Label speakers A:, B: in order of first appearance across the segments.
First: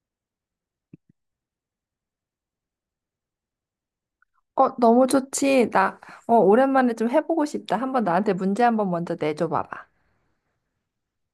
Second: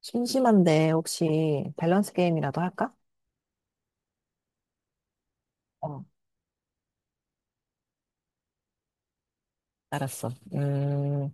A: 심심한데 혹시 밸런스 게임이라도 할까?
B: 어, 너무 좋지.
A: 어,
B: 오랜만에 좀 해보고 싶다. 한번 나한테 문제 한번 먼저 내줘 봐봐.
A: 알았어.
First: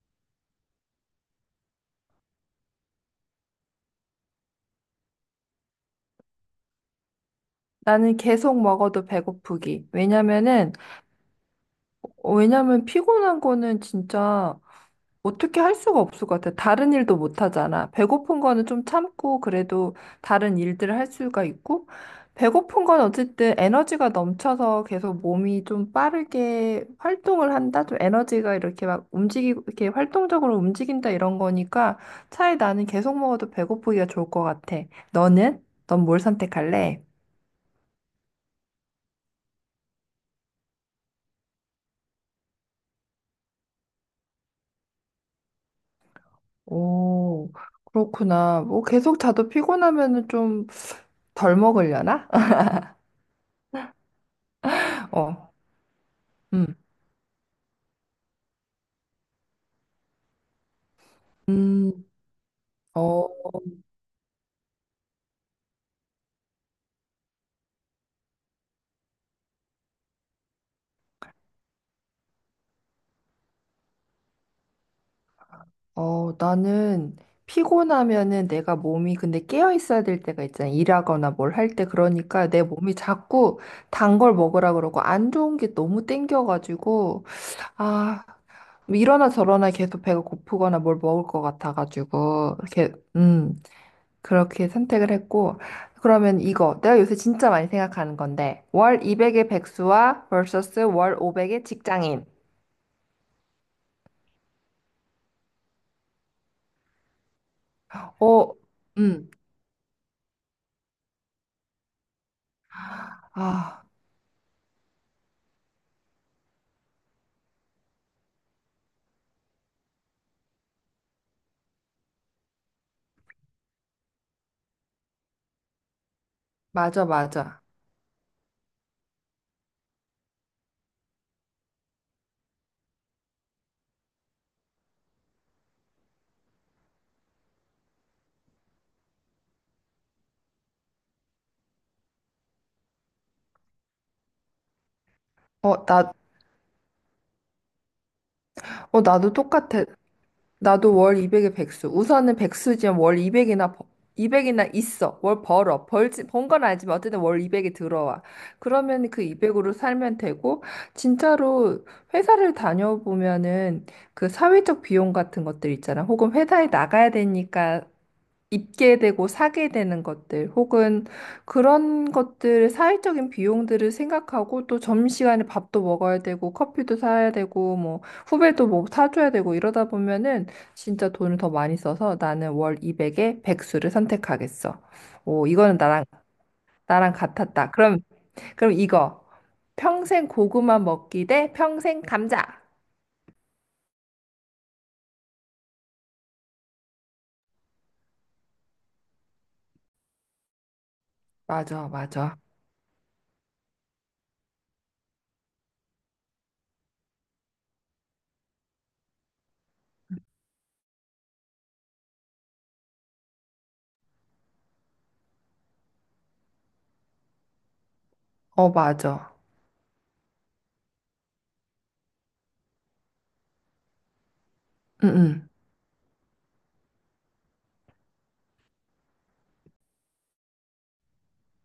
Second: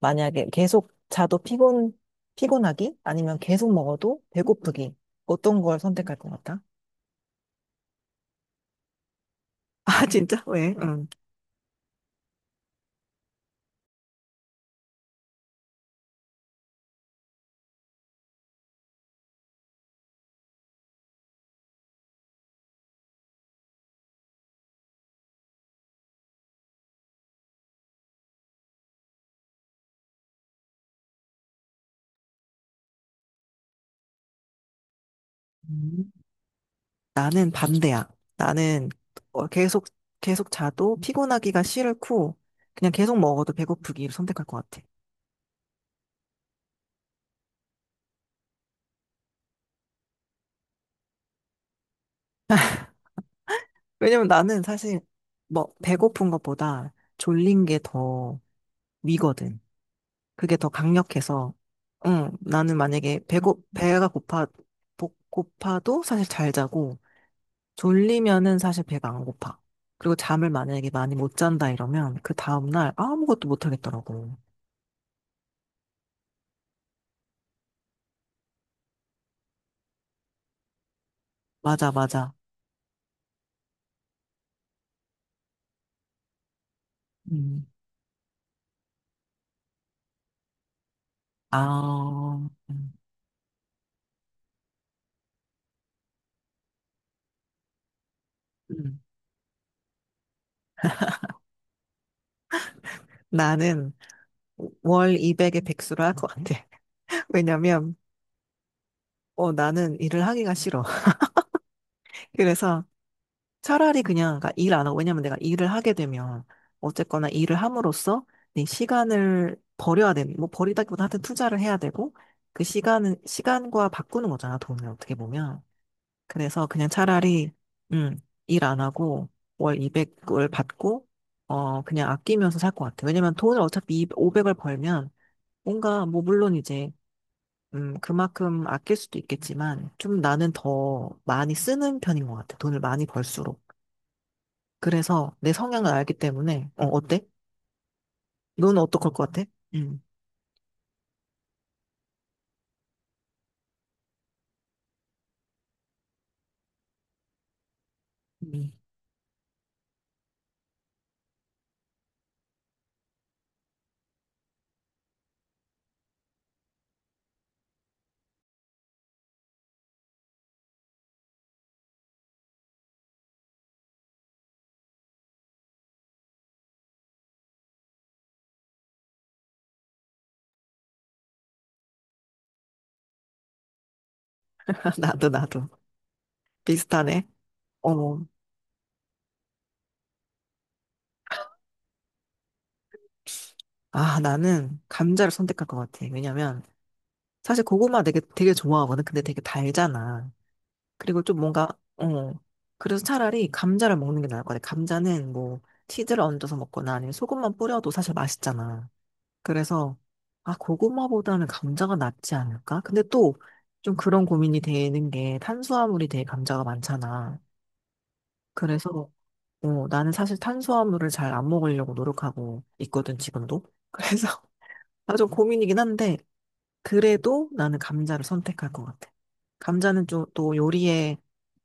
A: 만약에 계속 자도 피곤하기? 아니면 계속 먹어도 배고프기? 어떤 걸 선택할 것 같아?
B: 나는 계속 먹어도 배고프기.
A: 아, 진짜? 왜? 응.
B: 왜냐면 피곤한 거는 진짜 어떻게 할 수가 없을 것 같아. 다른 일도 못 하잖아. 배고픈 거는 좀 참고 그래도 다른 일들을 할 수가 있고, 배고픈 건 어쨌든 에너지가 넘쳐서 계속 몸이 좀 빠르게 활동을 한다? 좀 에너지가 이렇게 막 움직이고, 이렇게 활동적으로 움직인다 이런 거니까 차에 나는 계속 먹어도 배고프기가 좋을 것 같아. 너는? 넌
A: 음.
B: 뭘 선택할래?
A: 나는 반대야. 나는 어, 계속, 계속 자도 피곤하기가 싫고, 그냥 계속 먹어도 배고프기를 선택할 것 같아.
B: 오, 그렇구나. 뭐 계속 자도 피곤하면은 좀 덜 먹으려나?
A: 왜냐면 나는 사실,
B: 어.
A: 뭐, 배고픈
B: 음.
A: 것보다 졸린 게 더 위거든. 그게 더 강력해서,
B: 음,
A: 응, 나는 만약에
B: 어,
A: 배가 고파도 사실 잘 자고, 졸리면은 사실 배가 안 고파. 그리고 잠을 만약에 많이 못 잔다 이러면, 그 다음날 아무것도 못 하겠더라고.
B: 나는 피곤하면은 내가 몸이 근데 깨어 있어야 될 때가 있잖아. 일하거나 뭘 할 때
A: 맞아, 맞아.
B: 그러니까 내 몸이 자꾸 단 걸 먹으라 그러고 안 좋은 게 너무 땡겨가지고
A: 음.
B: 아, 뭐 이러나 저러나 계속 배가 고프거나 뭘 먹을 것
A: 아,
B: 같아가지고 이렇게 그렇게 선택을 했고 그러면 이거 내가 요새 진짜 많이 생각하는 건데
A: 음.
B: 월 200의 백수와 vs 월 500의 직장인.
A: 나는 월 200의 백수를 할 것 같아. 왜냐면,
B: 어, 음,
A: 나는 일을 하기가 싫어. 그래서,
B: 아,
A: 차라리 그냥 그러니까 일 안 하고, 왜냐면 내가 일을 하게 되면 어쨌거나 일을 함으로써 내 시간을 버려야 되는, 뭐 버리다기보다 하여튼 투자를 해야 되고, 그 시간은 시간과 바꾸는 거잖아, 돈을, 어떻게 보면. 그래서 그냥
B: 맞아,
A: 차라리
B: 맞아.
A: 음일 안 하고 월 200을 받고, 그냥 아끼면서 살 것 같아. 왜냐면 돈을 어차피 500을 벌면, 뭔가 뭐 물론 이제 그만큼 아낄 수도 있겠지만, 좀 나는 더 많이 쓰는 편인 것 같아, 돈을 많이 벌수록. 그래서 내
B: 어,
A: 성향을
B: 나
A: 알기 때문에. 어때? 너는 어떡할 것
B: 나도
A: 같아?
B: 똑같아.
A: 음.
B: 나도 월 200에 백수. 우선은 백수지만 월 200이나 있어. 월 벌어. 벌지, 번 건 알지만 어쨌든 월 200이 들어와.
A: 음.
B: 그러면 그 200으로 살면 되고, 진짜로 회사를 다녀보면은 그 사회적 비용 같은 것들 있잖아. 혹은 회사에 나가야 되니까 입게 되고 사게 되는 것들 혹은 그런 것들 사회적인 비용들을 생각하고 또 점심시간에 밥도 먹어야 되고 커피도 사야 되고 뭐 후배도 뭐 사줘야 되고 이러다 보면은 진짜 돈을 더 많이 써서 나는 월 200에 백수를 선택하겠어.
A: 나도,
B: 오,
A: 나도.
B: 이거는 나랑
A: 비슷하네.
B: 같았다.
A: 어,
B: 그럼 이거 평생 고구마 먹기 대 평생 감자.
A: 나는 감자를 선택할 것 같아. 왜냐면, 사실 고구마 되게, 되게 좋아하거든. 근데 되게 달잖아. 그리고 좀 뭔가,
B: 맞아,
A: 어,
B: 맞아.
A: 그래서 차라리 감자를 먹는 게 나을 것 같아. 감자는 뭐, 치즈를 얹어서 먹거나 아니면 소금만 뿌려도 사실 맛있잖아. 그래서, 아, 고구마보다는 감자가 낫지 않을까? 근데 또, 좀 그런 고민이 되는 게 탄수화물이 되게 감자가 많잖아.
B: 어,
A: 그래서
B: 맞아.
A: 나는 사실 탄수화물을 잘 안 먹으려고 노력하고 있거든, 지금도. 그래서
B: 응,
A: 아, 좀
B: 응.
A: 고민이긴 한데, 그래도 나는 감자를 선택할 것 같아. 감자는 좀, 또 요리에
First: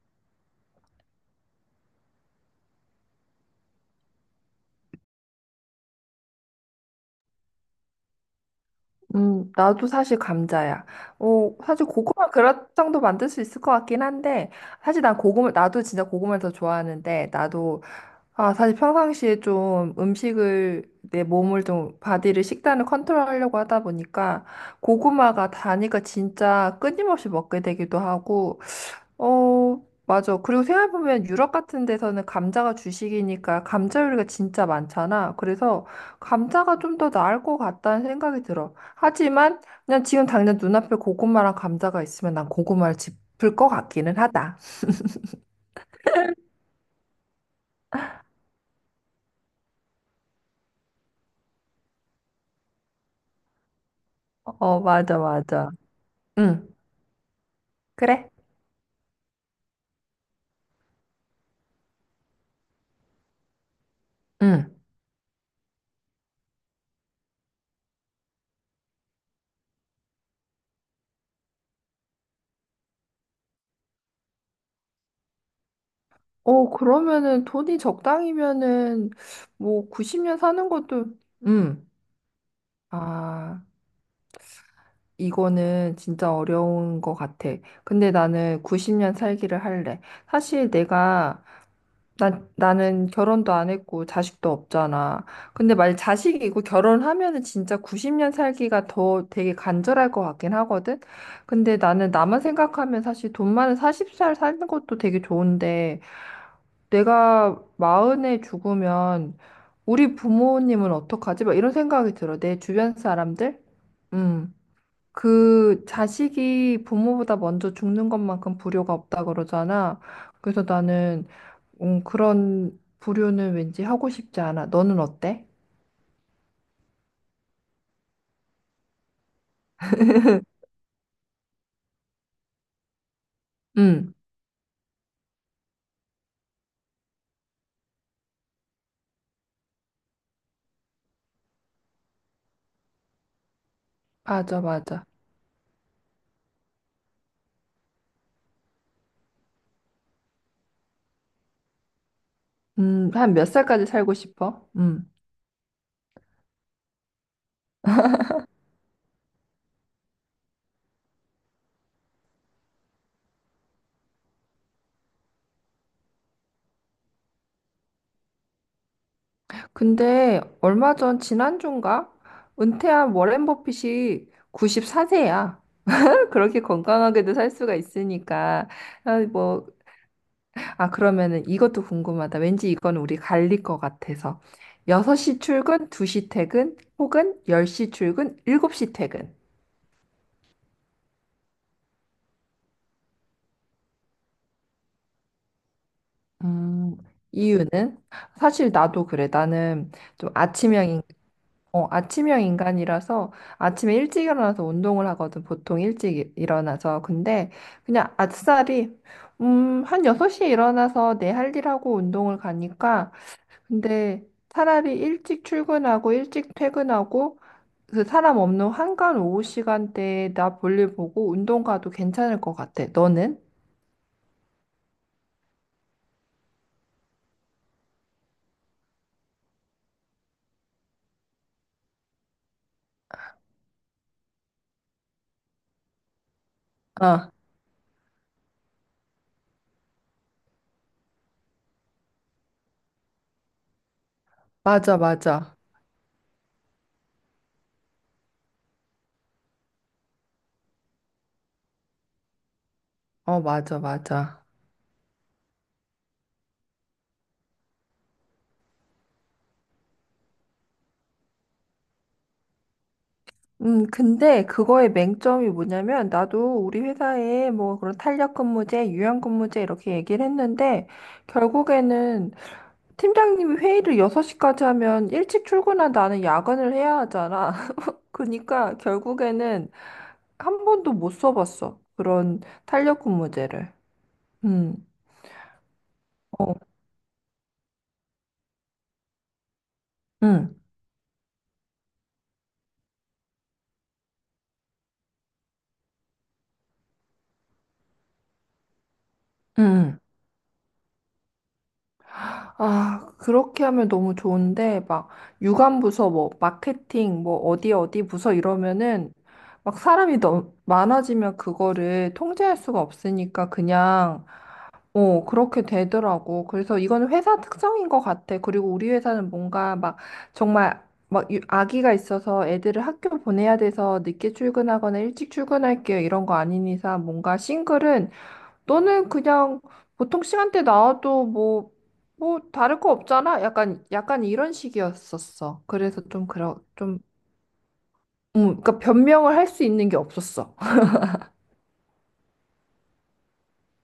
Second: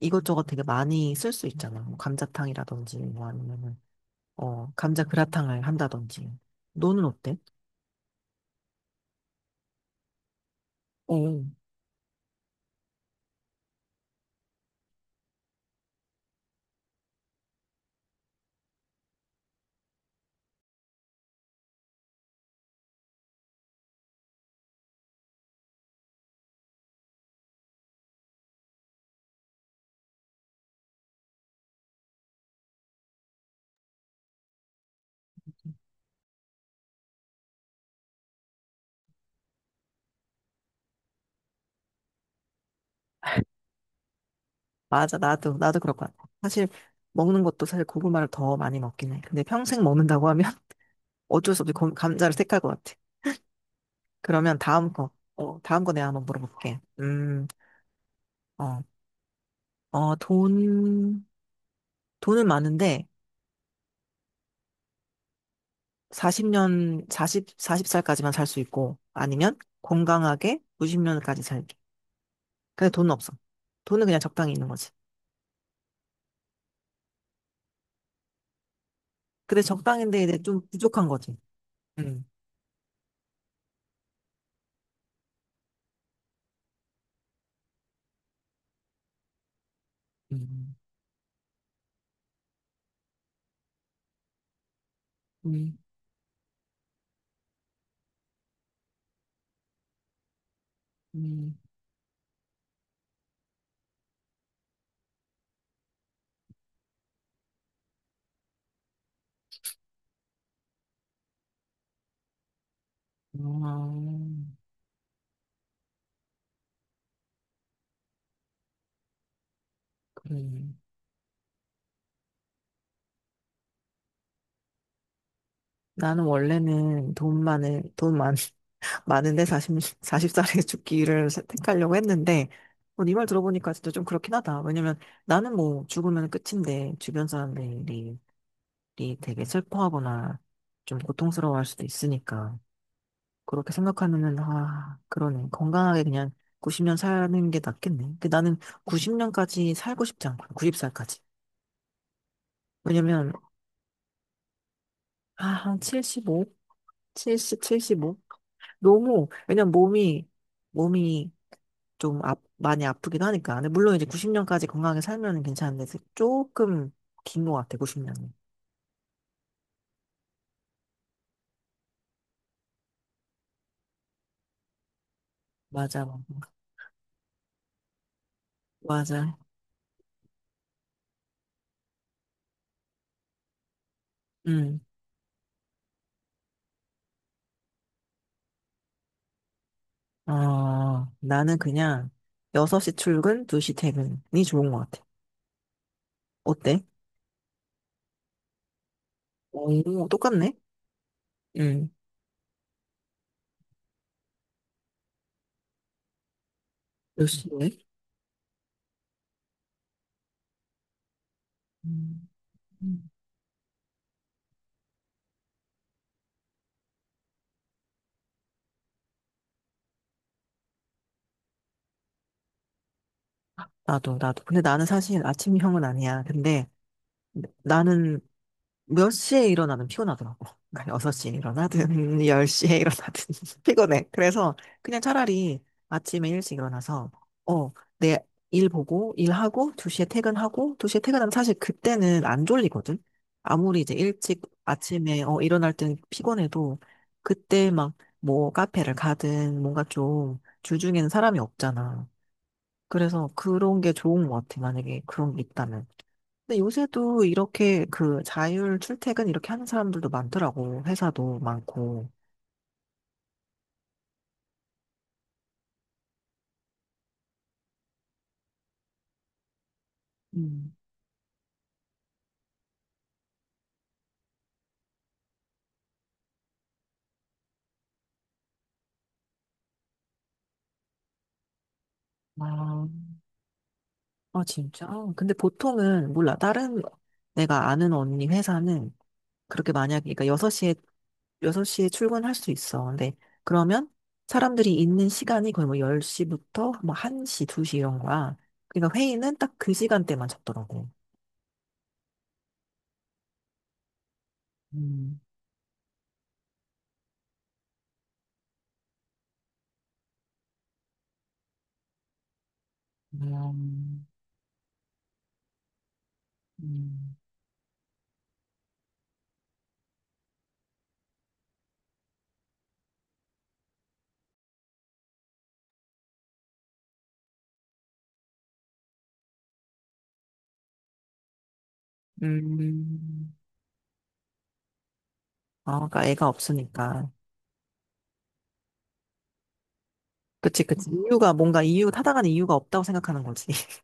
A: 이것저것 되게 많이 쓸 수 있잖아. 뭐 감자탕이라든지, 뭐 아니면은, 감자 그라탕을 한다든지. 너는 어때?
B: 나도 사실 감자야.
A: 어,
B: 어, 사실 고구마 그라탕도 만들 수 있을 것 같긴 한데, 사실 난 고구마, 나도 진짜 고구마를 더 좋아하는데, 나도, 아, 사실 평상시에 좀 음식을, 내 몸을 좀, 바디를, 식단을 컨트롤하려고 하다 보니까, 고구마가 다니까 진짜 끊임없이 먹게 되기도 하고, 어, 맞아. 그리고 생각해보면 유럽 같은 데서는 감자가 주식이니까 감자 요리가 진짜 많잖아. 그래서 감자가 좀 더 나을 것 같다는 생각이 들어. 하지만 그냥 지금 당장 눈앞에 고구마랑 감자가 있으면 난 고구마를 짚을 것 같기는 하다.
A: 맞아. 나도, 나도 그럴 것 같아. 사실, 먹는 것도 사실 고구마를 더 많이 먹긴 해. 근데 평생 먹는다고 하면 어쩔 수 없이 감자를 택할 것 같아. 그러면
B: 어,
A: 다음 거,
B: 맞아, 맞아.
A: 다음 거 내가 한번
B: 응,
A: 물어볼게.
B: 그래.
A: 어, 어, 돈, 돈은 많은데,
B: 응.
A: 40년, 40, 40살까지만 살 수 있고, 아니면 건강하게 90년까지 살게, 근데 돈은 없어. 돈은 그냥 적당히 있는 거지.
B: 어, 그러면은 돈이 적당이면은
A: 근데
B: 뭐
A: 적당인데 이제
B: 90년
A: 좀
B: 사는 것도,
A: 부족한 거지.
B: 응.
A: 음,
B: 아. 이거는 진짜 어려운 것 같아. 근데 나는 90년 살기를 할래. 사실
A: 음,
B: 내가, 나는 결혼도 안 했고 자식도 없잖아. 근데
A: 음,
B: 만약 자식이 있고 결혼하면은 진짜 90년 살기가 더 되게 간절할 것 같긴 하거든?
A: 음.
B: 근데 나는 나만 생각하면 사실 돈 많은 40살 사는 것도 되게 좋은데 내가 40에 죽으면 우리 부모님은 어떡하지? 막 이런 생각이 들어. 내 주변
A: 음.
B: 사람들? 음.
A: 아,
B: 그 자식이 부모보다 먼저 죽는 것만큼 불효가 없다 그러잖아.
A: 그래.
B: 그래서 나는 그런 불효는 왠지 하고 싶지 않아. 너는 어때?
A: 나는 원래는 돈만을돈만 많은데 40, 40살에 죽기를 선택하려고 했는데, 네말 들어보니까 진짜 좀
B: 응,
A: 그렇긴 하다. 왜냐면 나는 뭐 죽으면 끝인데, 주변 사람들이 되게 슬퍼하거나 좀 고통스러워할 수도 있으니까. 그렇게 생각하면은,
B: 맞아,
A: 아,
B: 맞아.
A: 그러네. 건강하게 그냥 90년 사는 게 낫겠네. 근데 나는 90년까지 살고 싶지 않고, 90살까지. 왜냐면,
B: 한 몇 살까지 살고 싶어? 음.
A: 아, 한 75? 70, 75? 너무, 왜냐면 몸이 좀 많이 아프기도 하니까. 근데 물론 이제 90년까지 건강하게 살면 괜찮은데 조금 긴 것 같아, 90년이.
B: 근데 얼마 전 지난주인가? 은퇴한 워렌 버핏이 94세야.
A: 맞아,
B: 그렇게 건강하게도 살 수가 있으니까 아,
A: 맞아.
B: 뭐 그러면은 이것도 궁금하다. 왠지 이건 우리 갈릴 것 같아서.
A: 응.
B: 6시 출근, 2시 퇴근, 혹은 10시 출근, 7시 퇴근.
A: 나는 그냥 6시 출근, 2시 퇴근이 좋은 것 같아. 어때?
B: 음, 이유는? 사실 나도 그래. 나는
A: 오,
B: 좀
A: 똑같네?
B: 아침형,
A: 응.
B: 아침형 인간이라서 아침에 일찍 일어나서 운동을 하거든. 보통 일찍 일어나서.
A: 몇
B: 근데
A: 시에?
B: 그냥 아싸리, 한 6시에 일어나서 내 할 일하고
A: 음.
B: 운동을 가니까. 근데 차라리 일찍 출근하고 일찍 퇴근하고 그 사람 없는 한간 오후 시간대에 나 볼일 보고 운동 가도 괜찮을 것 같아. 너는?
A: 나도, 나도. 근데 나는 사실 아침형은 아니야. 근데 나는 몇 시에 일어나든 피곤하더라고. 그러니까 6시에 일어나든 10시에 일어나든 피곤해. 그래서 그냥 차라리 아침에 일찍 일어나서
B: 어,
A: 어, 내 일 보고 일하고 2시에 퇴근하고, 2시에 퇴근하면 사실 그때는 안 졸리거든. 아무리 이제 일찍
B: 맞아,
A: 아침에
B: 맞아.
A: 일어날 땐 피곤해도 그때 막 뭐 카페를 가든, 뭔가 좀 주중에는 사람이 없잖아. 그래서
B: 어, 맞아,
A: 그런 게 좋은
B: 맞아.
A: 것 같아. 만약에 그런 게 있다면. 근데 요새도 이렇게 그 자율 출퇴근 이렇게 하는 사람들도 많더라고. 회사도 많고.
B: 근데 그거의 맹점이 뭐냐면 나도 우리 회사에 뭐 그런 탄력 근무제, 유연 근무제 이렇게 얘기를
A: 음.
B: 했는데 결국에는 팀장님이 회의를 6시까지 하면 일찍 출근한 나는 야근을 해야 하잖아. 그러니까 결국에는 한 번도 못 써봤어. 그런
A: 아,
B: 탄력 근무제를.
A: 아,
B: 음.
A: 진짜? 근데 보통은, 몰라.
B: 어.
A: 다른 내가 아는 언니 회사는, 그렇게 만약에, 그러니까
B: 응.
A: 6시에, 여섯 시에 출근할 수 있어. 근데 그러면 사람들이 있는 시간이 거의 뭐 10시부터 뭐 1시, 2시 이런 거야. 그러니까 회의는 딱 그
B: 응.
A: 시간대만 잡더라고.
B: 아, 그렇게 하면 너무 좋은데, 막,
A: 음,
B: 유관 부서, 뭐, 마케팅, 뭐, 어디 부서 이러면은, 막 사람이 너무 많아지면 그거를 통제할 수가 없으니까
A: 음,
B: 그냥, 그렇게 되더라고. 그래서 이건
A: 음.
B: 회사 특성인 것 같아. 그리고 우리 회사는 뭔가 막, 정말, 막, 아기가 있어서 애들을 학교 보내야 돼서 늦게 출근하거나 일찍 출근할게요. 이런 거 아닌 이상 뭔가 싱글은 너는 그냥 보통 시간대 나와도 뭐,
A: 음.
B: 다를 거
A: 음.
B: 없잖아? 약간, 약간 이런 식이었었어.
A: 아,
B: 그래서
A: 그러니까 애가
B: 좀, 좀,
A: 없으니까.
B: 그러니까 변명을 할 수 있는 게 없었어.
A: 그치, 그치. 이유가 뭔가 이유, 타당하는 이유가 없다고 생각하는 거지.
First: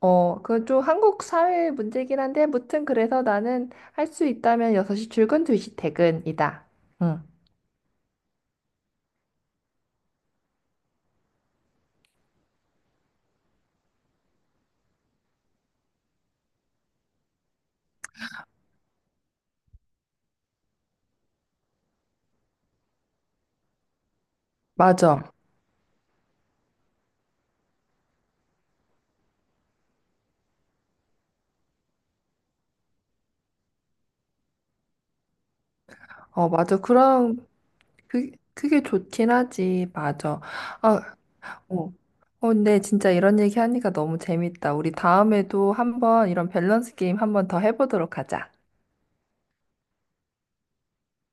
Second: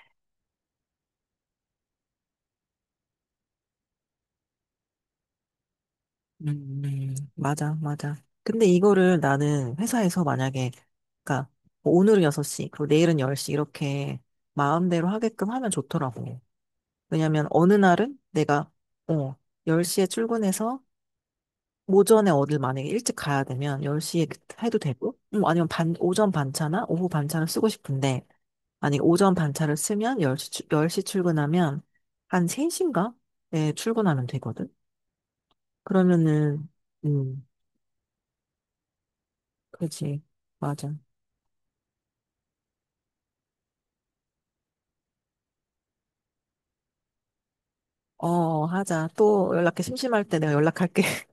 B: 어, 그건 좀 한국 사회 문제긴 한데, 무튼 그래서 나는 할 수 있다면 6시 출근, 2시 퇴근이다. 응,
A: 맞아, 맞아. 근데 이거를 나는 회사에서 만약에, 그니까, 오늘은 6시, 그리고 내일은 10시, 이렇게 마음대로 하게끔 하면 좋더라고. 왜냐면 어느 날은 내가, 어, 10시에 출근해서 오전에 어딜 만약에 일찍 가야 되면 10시에 해도 되고,
B: 맞아.
A: 아니면 오전 반차나 오후 반차를 쓰고 싶은데, 만약에 오전 반차를 쓰면 10시, 시 출근하면 한 3시인가? 에 출근하면 되거든.
B: 어,
A: 그러면은,
B: 맞아. 그럼,
A: 음,
B: 그게 좋긴 하지.
A: 그렇지.
B: 맞아.
A: 맞아.
B: 아, 어. 어, 근데 진짜 이런 얘기 하니까 너무 재밌다. 우리 다음에도 한번 이런 밸런스 게임 한번 더 해보도록 하자.
A: 하자. 또 연락해. 심심할 때 내가 연락할게.